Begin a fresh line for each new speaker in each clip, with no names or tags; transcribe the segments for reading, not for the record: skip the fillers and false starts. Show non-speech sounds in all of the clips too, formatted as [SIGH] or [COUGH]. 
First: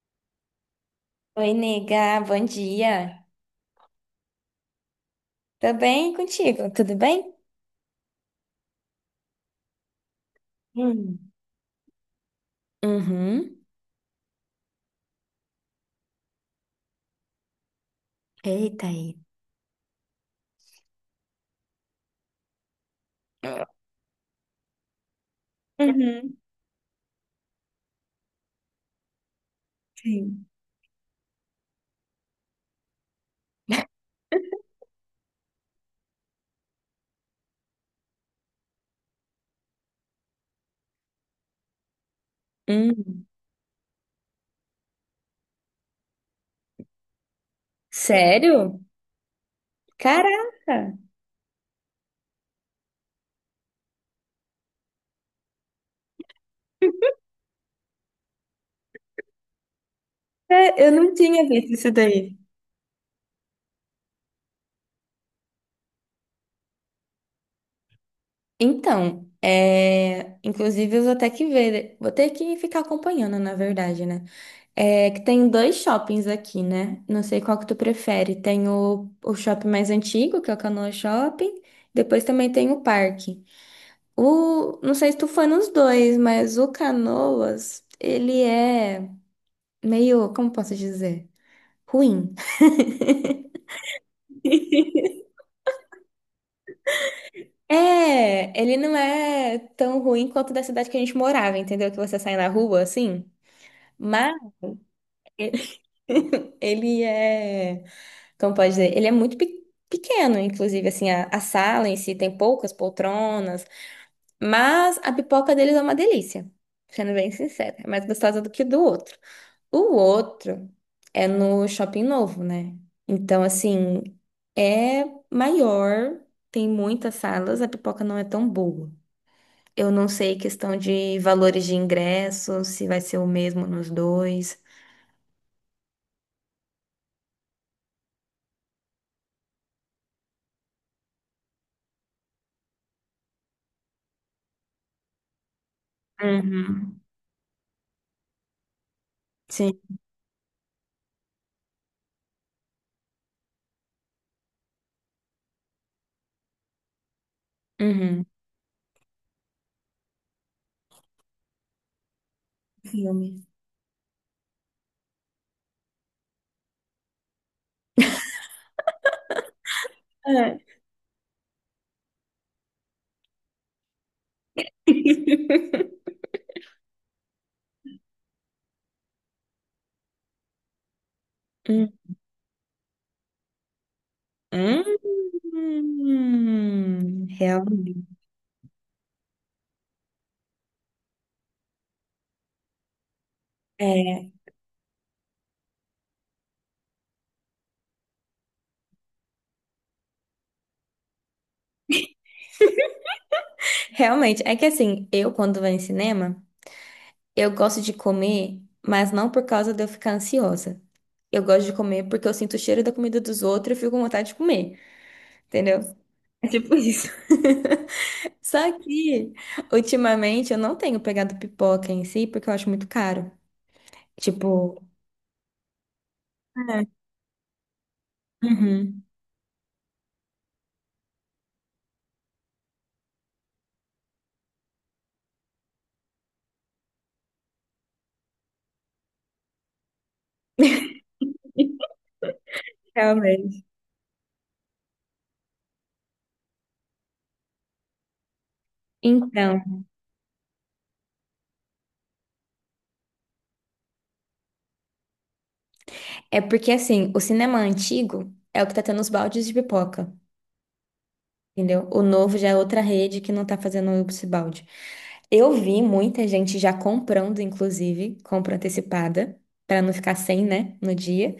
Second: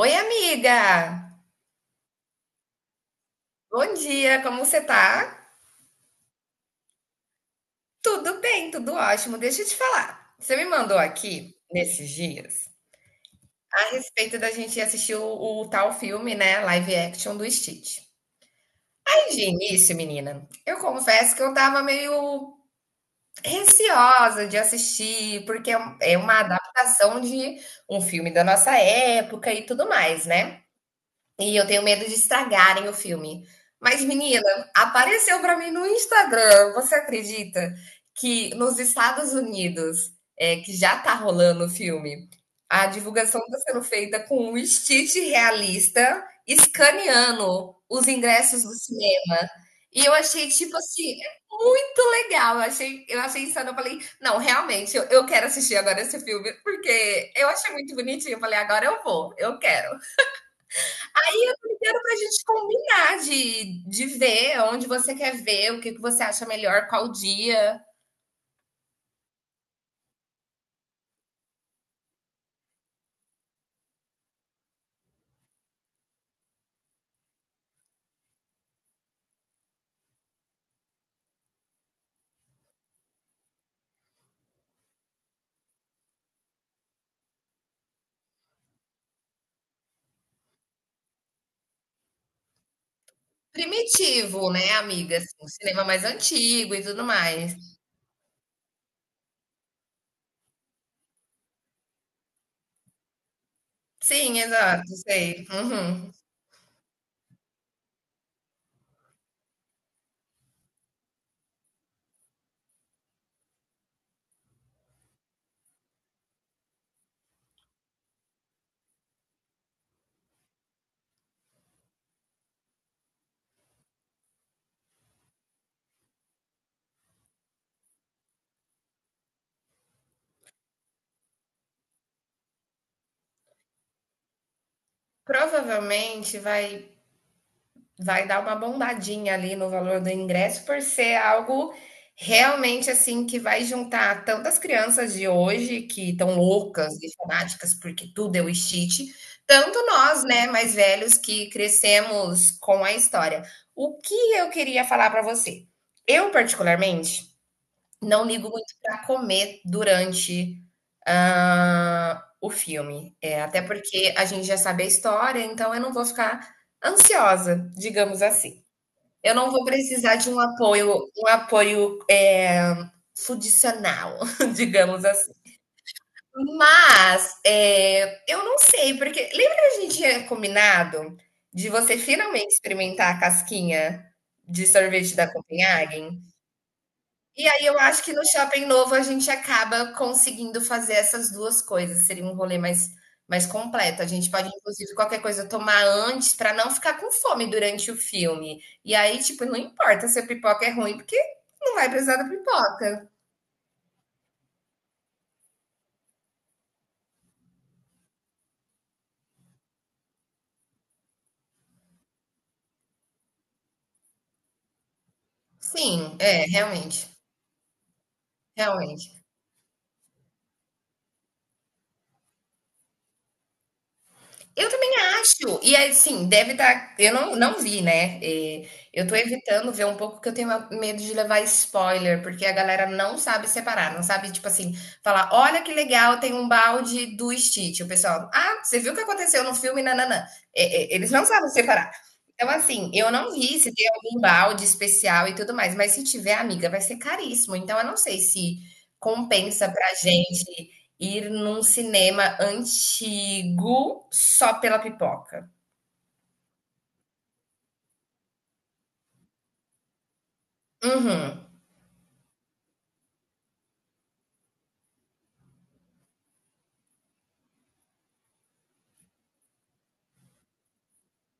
Oi, amiga!
Oi, nega, bom dia.
Bom dia, como você tá?
Tô bem e contigo, tudo bem?
Tudo bem, tudo ótimo. Deixa eu te falar. Você me mandou
Hum.
aqui, nesses dias,
Uhum.
a respeito da gente assistir o tal filme, né? Live action do Stitch.
Eita aí.
Aí, de início, menina, eu confesso que eu tava meio receosa de assistir, porque é é
Uhum,
uma adaptação de um filme da nossa época e tudo mais,
sim.
né? E eu tenho medo de estragarem o filme. Mas, menina, apareceu para mim no Instagram. Você acredita que nos Estados Unidos, que já tá rolando o filme, a
Hum.
divulgação está sendo feita com um Stitch realista escaneando os ingressos do
Sério?
cinema. E eu achei, tipo
Caraca!
assim, é muito legal. Eu achei insano. Eu falei, não, realmente, eu quero assistir agora esse filme, porque eu achei muito bonitinho. Eu falei, agora eu vou, eu quero
É, eu não tinha visto isso
inteiro para a
daí.
gente combinar de ver onde você quer ver, o que, que você acha melhor, qual dia.
Então, inclusive eu vou ter que ver, vou ter que ficar acompanhando, na verdade, né? É que tem dois shoppings aqui, né? Não sei qual que tu prefere. Tem o shopping mais antigo, que é o Canoa Shopping, depois também tem o parque. Não sei se tu foi nos dois, mas o Canoas, ele é meio, como posso dizer? Ruim.
Primitivo, né,
[LAUGHS]
amiga? Assim, o cinema mais antigo e tudo mais.
É, ele não é tão ruim quanto da cidade que a gente morava, entendeu? Que você sai na rua, assim. Mas
Sim, exato, sei. Uhum.
[LAUGHS] ele é, como pode dizer? Ele é muito pequeno, inclusive, assim, a sala em si tem poucas poltronas. Mas a pipoca deles é uma delícia, sendo bem sincera. É mais gostosa do que do outro. O outro é no Shopping Novo, né? Então, assim, é maior, tem muitas salas, a pipoca não é tão boa. Eu não sei questão de valores de ingresso, se vai ser o mesmo nos dois.
Provavelmente vai dar uma bombadinha ali no valor do ingresso por ser algo realmente assim que vai juntar tantas crianças de hoje que estão loucas
Uhum.
e fanáticas porque tudo é o Stitch, tanto
Sim.
nós, né, mais velhos que crescemos com a história. O que eu queria falar para você? Eu particularmente
Uhum.
não ligo muito para comer durante, o filme.
Filme.
É, até porque a gente já sabe a história, então eu não vou ficar ansiosa, digamos assim. Eu não vou precisar de
É.
um apoio, fundicional, [LAUGHS] digamos assim.
[LAUGHS]
Mas, eu não sei, porque lembra que a gente tinha combinado de
Hum.
você finalmente experimentar a casquinha de sorvete da Copenhagen?
Hum.
E aí eu acho que
Realmente.
no shopping novo a gente acaba conseguindo fazer essas 2 coisas, seria um rolê mais completo. A gente
É.
pode inclusive qualquer coisa tomar antes para não ficar com fome durante o filme. E aí, tipo, não importa se a pipoca é ruim, porque não vai precisar da pipoca.
Realmente, é que assim, eu quando vou em cinema, eu gosto de comer, mas não por causa de eu ficar ansiosa. Eu gosto de comer porque eu sinto o cheiro da comida dos outros e fico com vontade de comer, entendeu?
Sim, é,
É tipo isso. [LAUGHS] Só
realmente.
que, ultimamente, eu não tenho pegado pipoca em si porque eu acho muito caro.
Eu
Tipo,
também acho. E assim, deve
é,
estar. Eu não, não vi, né? É,
uhum,
eu tô evitando ver um pouco porque eu tenho medo de levar spoiler, porque a galera não sabe separar, não sabe, tipo assim, falar: olha que legal, tem um balde do Stitch. O pessoal, ah, você viu o que aconteceu no filme? Nananã. É, eles não sabem separar. Então, assim, eu não vi
realmente.
se tem algum balde especial e tudo mais, mas se tiver, amiga, vai ser caríssimo. Então, eu não sei se
Então,
compensa pra gente ir num cinema antigo só pela pipoca.
é porque assim, o cinema antigo é o que tá tendo os baldes de pipoca,
Uhum.
entendeu? O novo já é outra rede que não tá fazendo esse balde. Eu vi muita gente já comprando, inclusive, compra antecipada, pra não ficar sem, né, no dia.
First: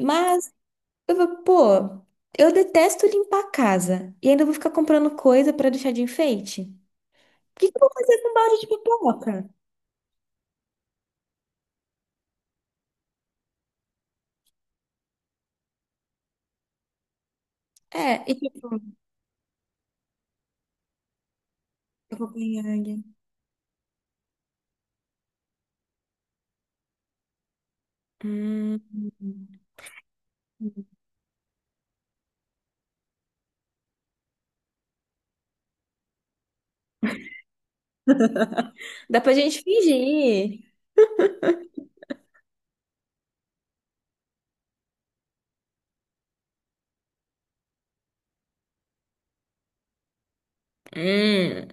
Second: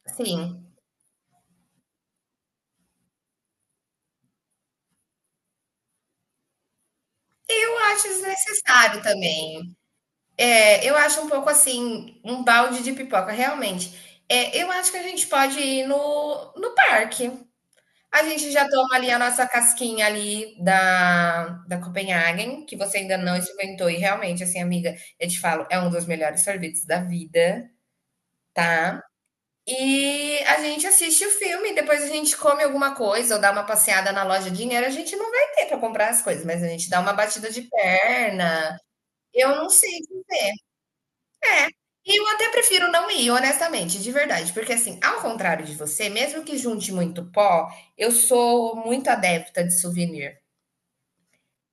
Mas
Sim.
eu falo, pô, eu detesto limpar a casa e ainda vou ficar comprando coisa pra deixar de enfeite. O que que
Eu
eu vou
acho
fazer com um balde de
desnecessário
pipoca?
também. É, eu acho um pouco assim, um balde de pipoca, realmente. É, eu acho que a gente pode ir no parque.
É,
A
e
gente já
tipo,
toma ali a nossa casquinha ali da
eu vou
Copenhagen, que você
ganhar.
ainda não experimentou. E realmente, assim, amiga, eu te falo, é um dos melhores sorvetes da vida,
Hum.
tá? E a gente assiste o filme, depois a gente come alguma coisa ou dá uma passeada na loja. Dinheiro a gente não vai ter para comprar as coisas, mas a gente dá uma batida de perna.
Dá pra
Eu
gente
não sei.
fingir.
É. E eu até prefiro não ir, honestamente, de verdade. Porque, assim, ao contrário de você, mesmo que junte muito pó, eu sou muito adepta de souvenir.
Hum.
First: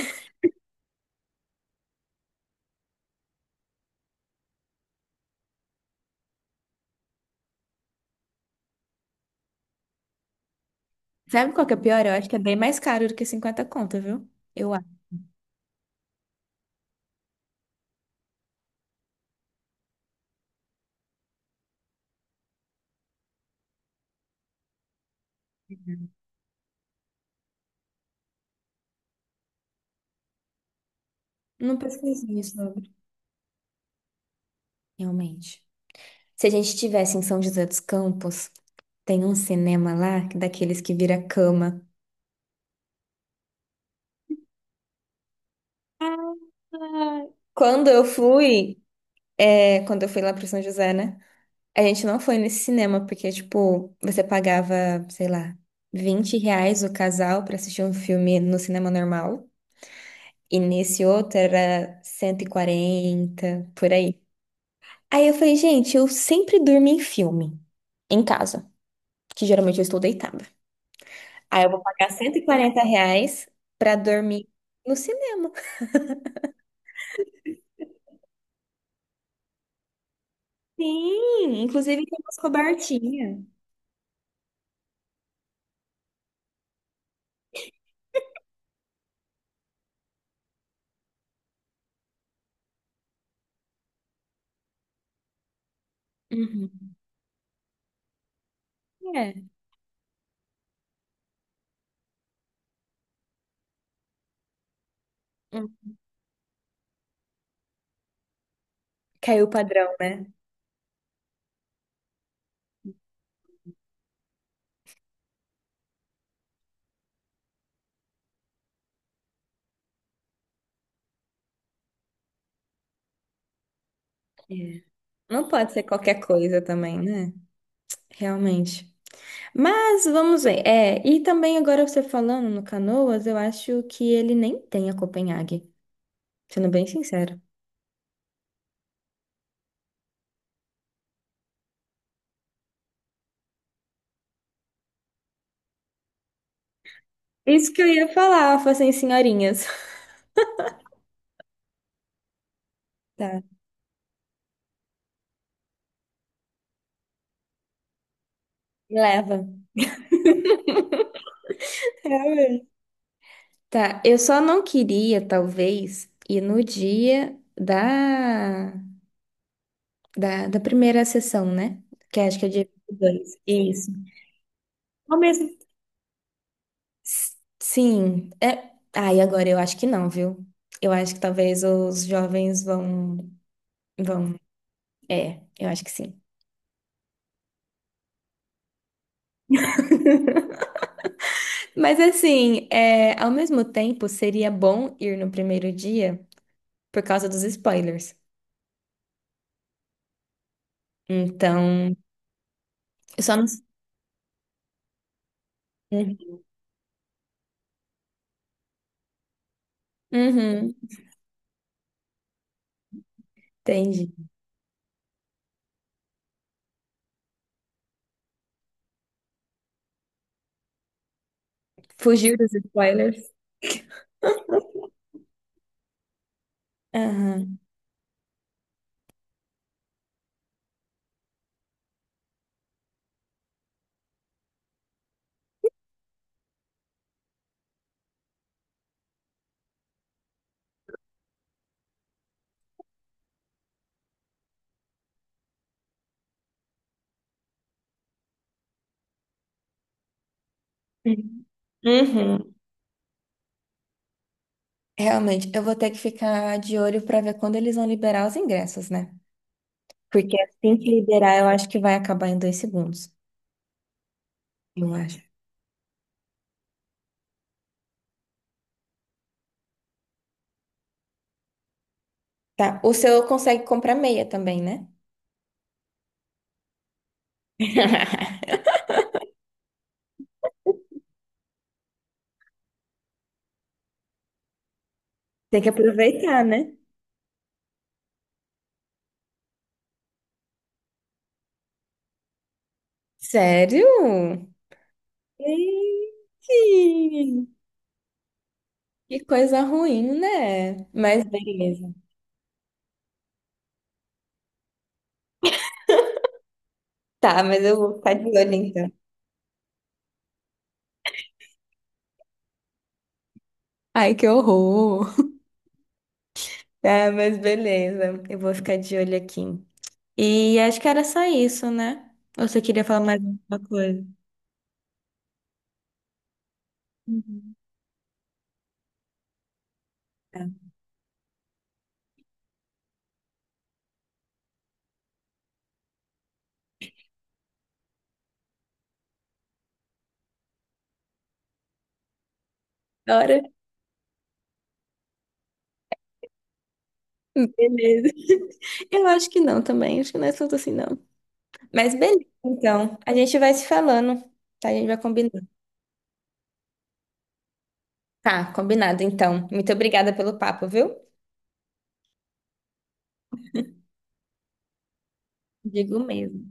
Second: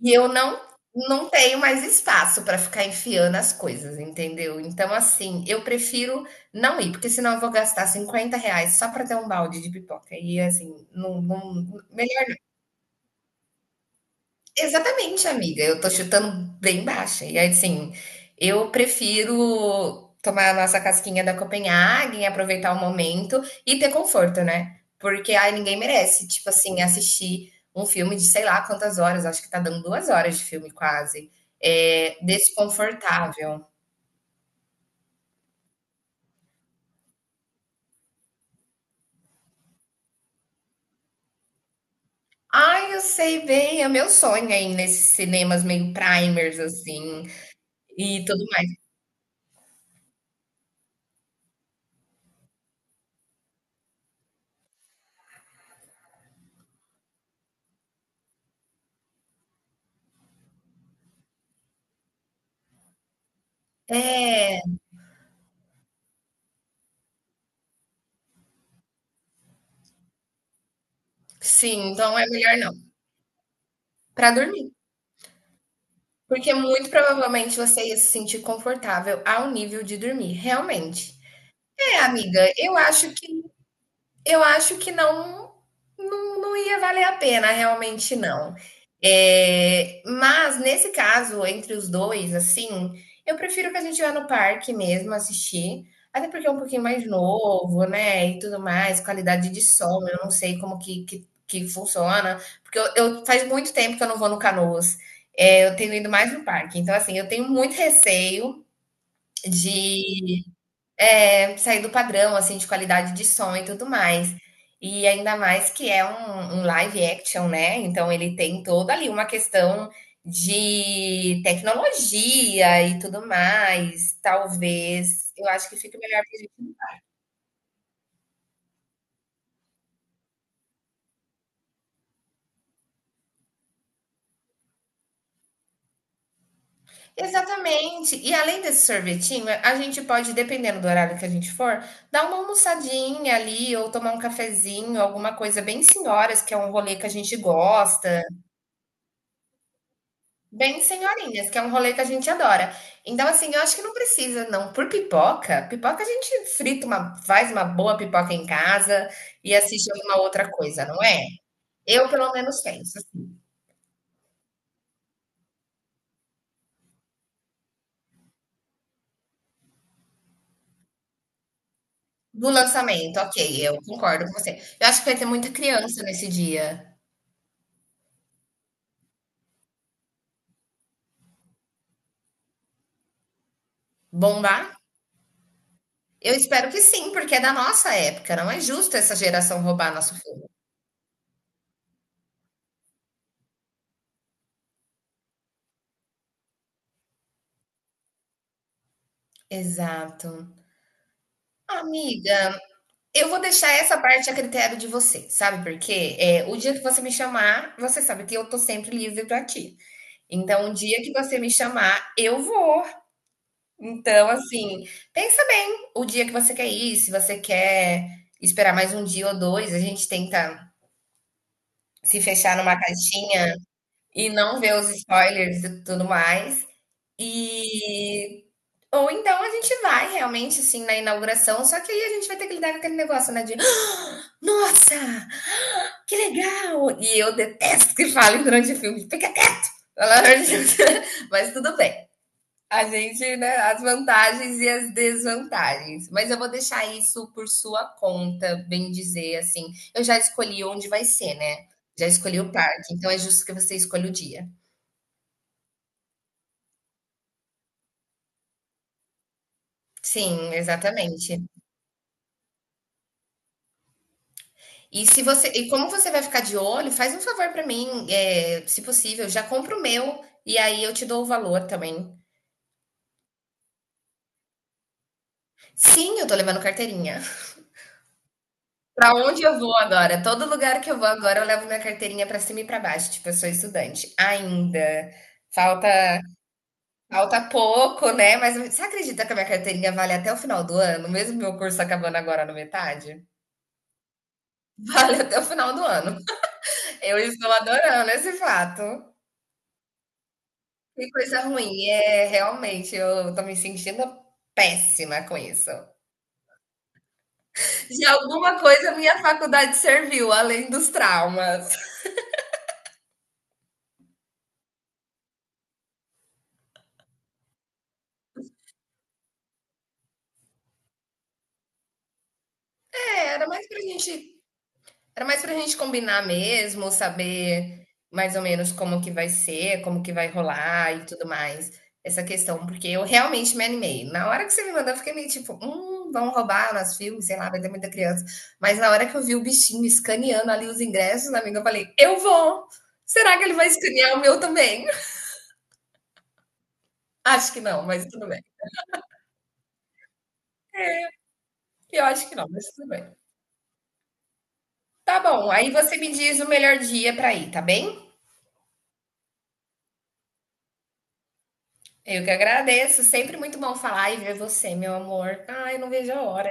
E eu não tenho mais espaço para ficar enfiando as coisas, entendeu? Então, assim, eu prefiro não ir, porque senão eu vou gastar 50 reais só para ter um balde de pipoca. E, assim, não,
Sabe qual que é o
não-
pior? Eu acho que é bem mais caro do que 50 conto, viu? Eu acho.
Exatamente, amiga. Eu tô chutando bem baixa. E aí, assim, eu prefiro tomar a nossa casquinha da Copenhagen, aproveitar o momento e ter conforto, né? Porque aí ninguém merece, tipo assim, assistir um filme de sei lá quantas horas, acho que tá dando 2 horas de filme quase.
Não
É
pesquisei sobre.
desconfortável.
Realmente. Se a gente estivesse em São José dos Campos, tem um cinema lá, daqueles que vira cama.
Ai, eu sei bem, é meu sonho aí nesses cinemas meio primers, assim,
Quando eu
e tudo
fui,
mais.
É, quando eu fui lá pro São José, né? A gente não foi nesse cinema, porque, tipo, você pagava, sei lá, R$ 20 o casal pra assistir um filme no cinema normal. E nesse outro era 140 por aí.
É,
Aí eu falei, gente, eu sempre durmo em filme, em casa, que geralmente eu estou deitada. Aí eu vou
sim,
pagar
então é
cento e
melhor
quarenta
não.
reais pra
Pra
dormir
dormir.
no cinema.
Porque muito provavelmente você ia se sentir confortável ao nível de dormir, realmente.
Sim,
É,
inclusive tem umas
amiga,
cobertinhas.
eu acho que não, não ia valer a pena, realmente não. É, mas nesse caso, entre os dois, assim, eu prefiro que a gente vá no parque mesmo assistir, até porque é um pouquinho
Uhum.
mais novo, né? E tudo mais, qualidade
É.
de som, eu não sei como que funciona, porque faz muito tempo que eu não vou no Canoas. É, eu
Hum.
tenho ido mais no parque, então assim, eu tenho muito receio
Caiu o padrão, né?
de sair do padrão, assim, de qualidade de som e tudo mais. E ainda mais que é um live action, né? Então ele tem toda ali uma questão de tecnologia e tudo mais. Talvez eu
Não
acho
pode
que
ser
fique
qualquer
melhor pra
coisa
gente.
também, né? Realmente. Mas vamos ver. É, e também agora você falando no Canoas, eu acho que ele nem tem a Copenhague, sendo bem sincero.
Exatamente. E além desse sorvetinho, a gente pode, dependendo do horário que a gente for, dar uma almoçadinha ali, ou tomar um cafezinho, alguma coisa bem senhoras, que é um rolê que a gente
Isso que eu ia
gosta.
falar, eu falei assim, senhorinhas. [LAUGHS]
Bem senhorinhas, que é um rolê que a gente adora. Então,
Tá,
assim, eu acho que não precisa, não. Por pipoca, pipoca a gente frita uma, faz uma boa pipoca em casa
leva.
e assiste alguma outra coisa, não é? Eu, pelo menos,
Realmente.
penso assim.
Tá, eu só não queria, talvez, ir no dia da primeira sessão, né? Que acho que é
Do
dia
lançamento,
22.
ok, eu
Isso.
concordo com você. Eu acho que vai ter
Começo
muita criança nesse dia.
Sim, é. Ai, agora eu acho que não, viu? Eu acho que talvez os jovens vão, vão.
Bombar?
É, eu acho que sim.
Eu espero que sim, porque é da nossa época. Não é justo essa geração roubar nosso filme.
[LAUGHS] Mas assim, é, ao mesmo tempo, seria bom ir no primeiro dia por causa dos spoilers.
Exato.
Então,
Amiga,
eu
eu
só
vou
não.
deixar essa parte a critério de você, sabe? Porque
Uhum,
é, o dia que você me chamar, você sabe que eu tô sempre livre pra ti. Então, o
uhum,
dia que você me chamar, eu vou.
entendi.
Então, assim, pensa bem o dia que você quer ir, se você quer esperar mais um dia ou dois, a gente tenta se
Fugir dos
fechar numa
spoilers.
caixinha e não ver os spoilers e tudo mais.
Aham.
E ou então a gente vai realmente assim na inauguração, só que aí a gente vai ter que lidar com aquele negócio, né, de "Ah, nossa, que legal!" E eu detesto que falem durante o filme, fica quieto, pelo amor de Deus. [LAUGHS] Mas tudo bem. A gente, né, as vantagens e as desvantagens. Mas eu vou deixar isso por sua conta, bem dizer, assim. Eu já escolhi onde vai ser,
Uhum.
né? Já escolhi o
Uhum.
parque, então é justo que você escolha o dia.
Realmente, eu vou ter que ficar de olho pra ver quando eles vão liberar os ingressos, né? Porque
Sim,
assim que liberar,
exatamente.
eu acho que vai acabar em dois segundos. Eu
E
acho.
se você, e como você vai ficar de olho, faz um favor para mim, é, se possível, já compra o meu e aí eu te dou o valor também.
Tá, o seu consegue comprar meia também, né?
Sim, eu tô levando carteirinha.
[LAUGHS]
Pra onde eu vou agora? Todo lugar que eu vou agora, eu levo minha carteirinha pra cima e pra baixo. Tipo, eu sou estudante ainda.
Tem que
Falta
aproveitar, né?
falta pouco, né? Mas você acredita que a minha carteirinha vale até o final do ano, mesmo meu curso acabando agora na metade?
Sério?
[LAUGHS] Vale até o final do ano.
Gente,
Eu estou adorando esse fato.
que coisa ruim, né?
Que
Mas
coisa ruim.
beleza.
É, realmente, eu tô me sentindo péssima com isso.
Tá, mas eu vou
De
ficar de olho
alguma
então.
coisa, minha faculdade serviu, além dos traumas.
Ai, que horror. Tá, mas beleza. Eu vou ficar de olho aqui. E acho que era só isso, né? Ou você queria falar mais
É, era
alguma
mais pra
coisa?
gente Era mais pra gente combinar mesmo,
Uhum.
saber mais ou menos como que vai ser, como que vai
Tá.
rolar e tudo mais. Essa questão, porque eu realmente me animei. Na hora que você me mandou, eu fiquei meio tipo, vão roubar nosso filme, sei lá, vai ter muita criança. Mas na hora que eu vi o bichinho escaneando ali os ingressos, amiga, eu falei, eu vou! Será
Hora?
que ele vai escanear o meu também? [LAUGHS] Acho que não, mas
Beleza.
tudo bem.
[LAUGHS] Eu acho que não também. Acho que não é tanto assim, não. Mas
Eu
beleza,
acho que não, mas tudo
então.
bem.
A gente vai se falando, tá? A gente vai
Tá
combinando.
bom, aí você me diz o melhor dia pra ir, tá bem?
Tá, combinado, então. Muito obrigada pelo papo, viu?
Eu que agradeço. Sempre muito bom falar e ver você, meu amor. Ai, não
Digo
vejo a
mesmo.
hora.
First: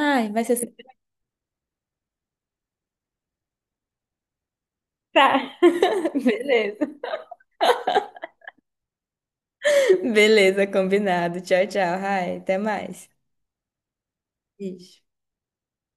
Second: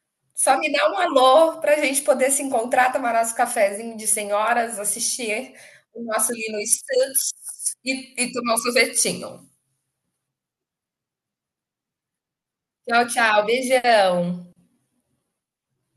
Ai, vai ser
Só me
sempre.
dá um alô para a gente poder se encontrar, tomar nosso cafezinho de senhoras, assistir
Tá.
o
[LAUGHS]
nosso Lino
Beleza.
Stutz e tomar um sorvetinho.
Beleza, combinado. Tchau, tchau. Ai, até
Tchau,
mais.
tchau. Beijão.
Beijo.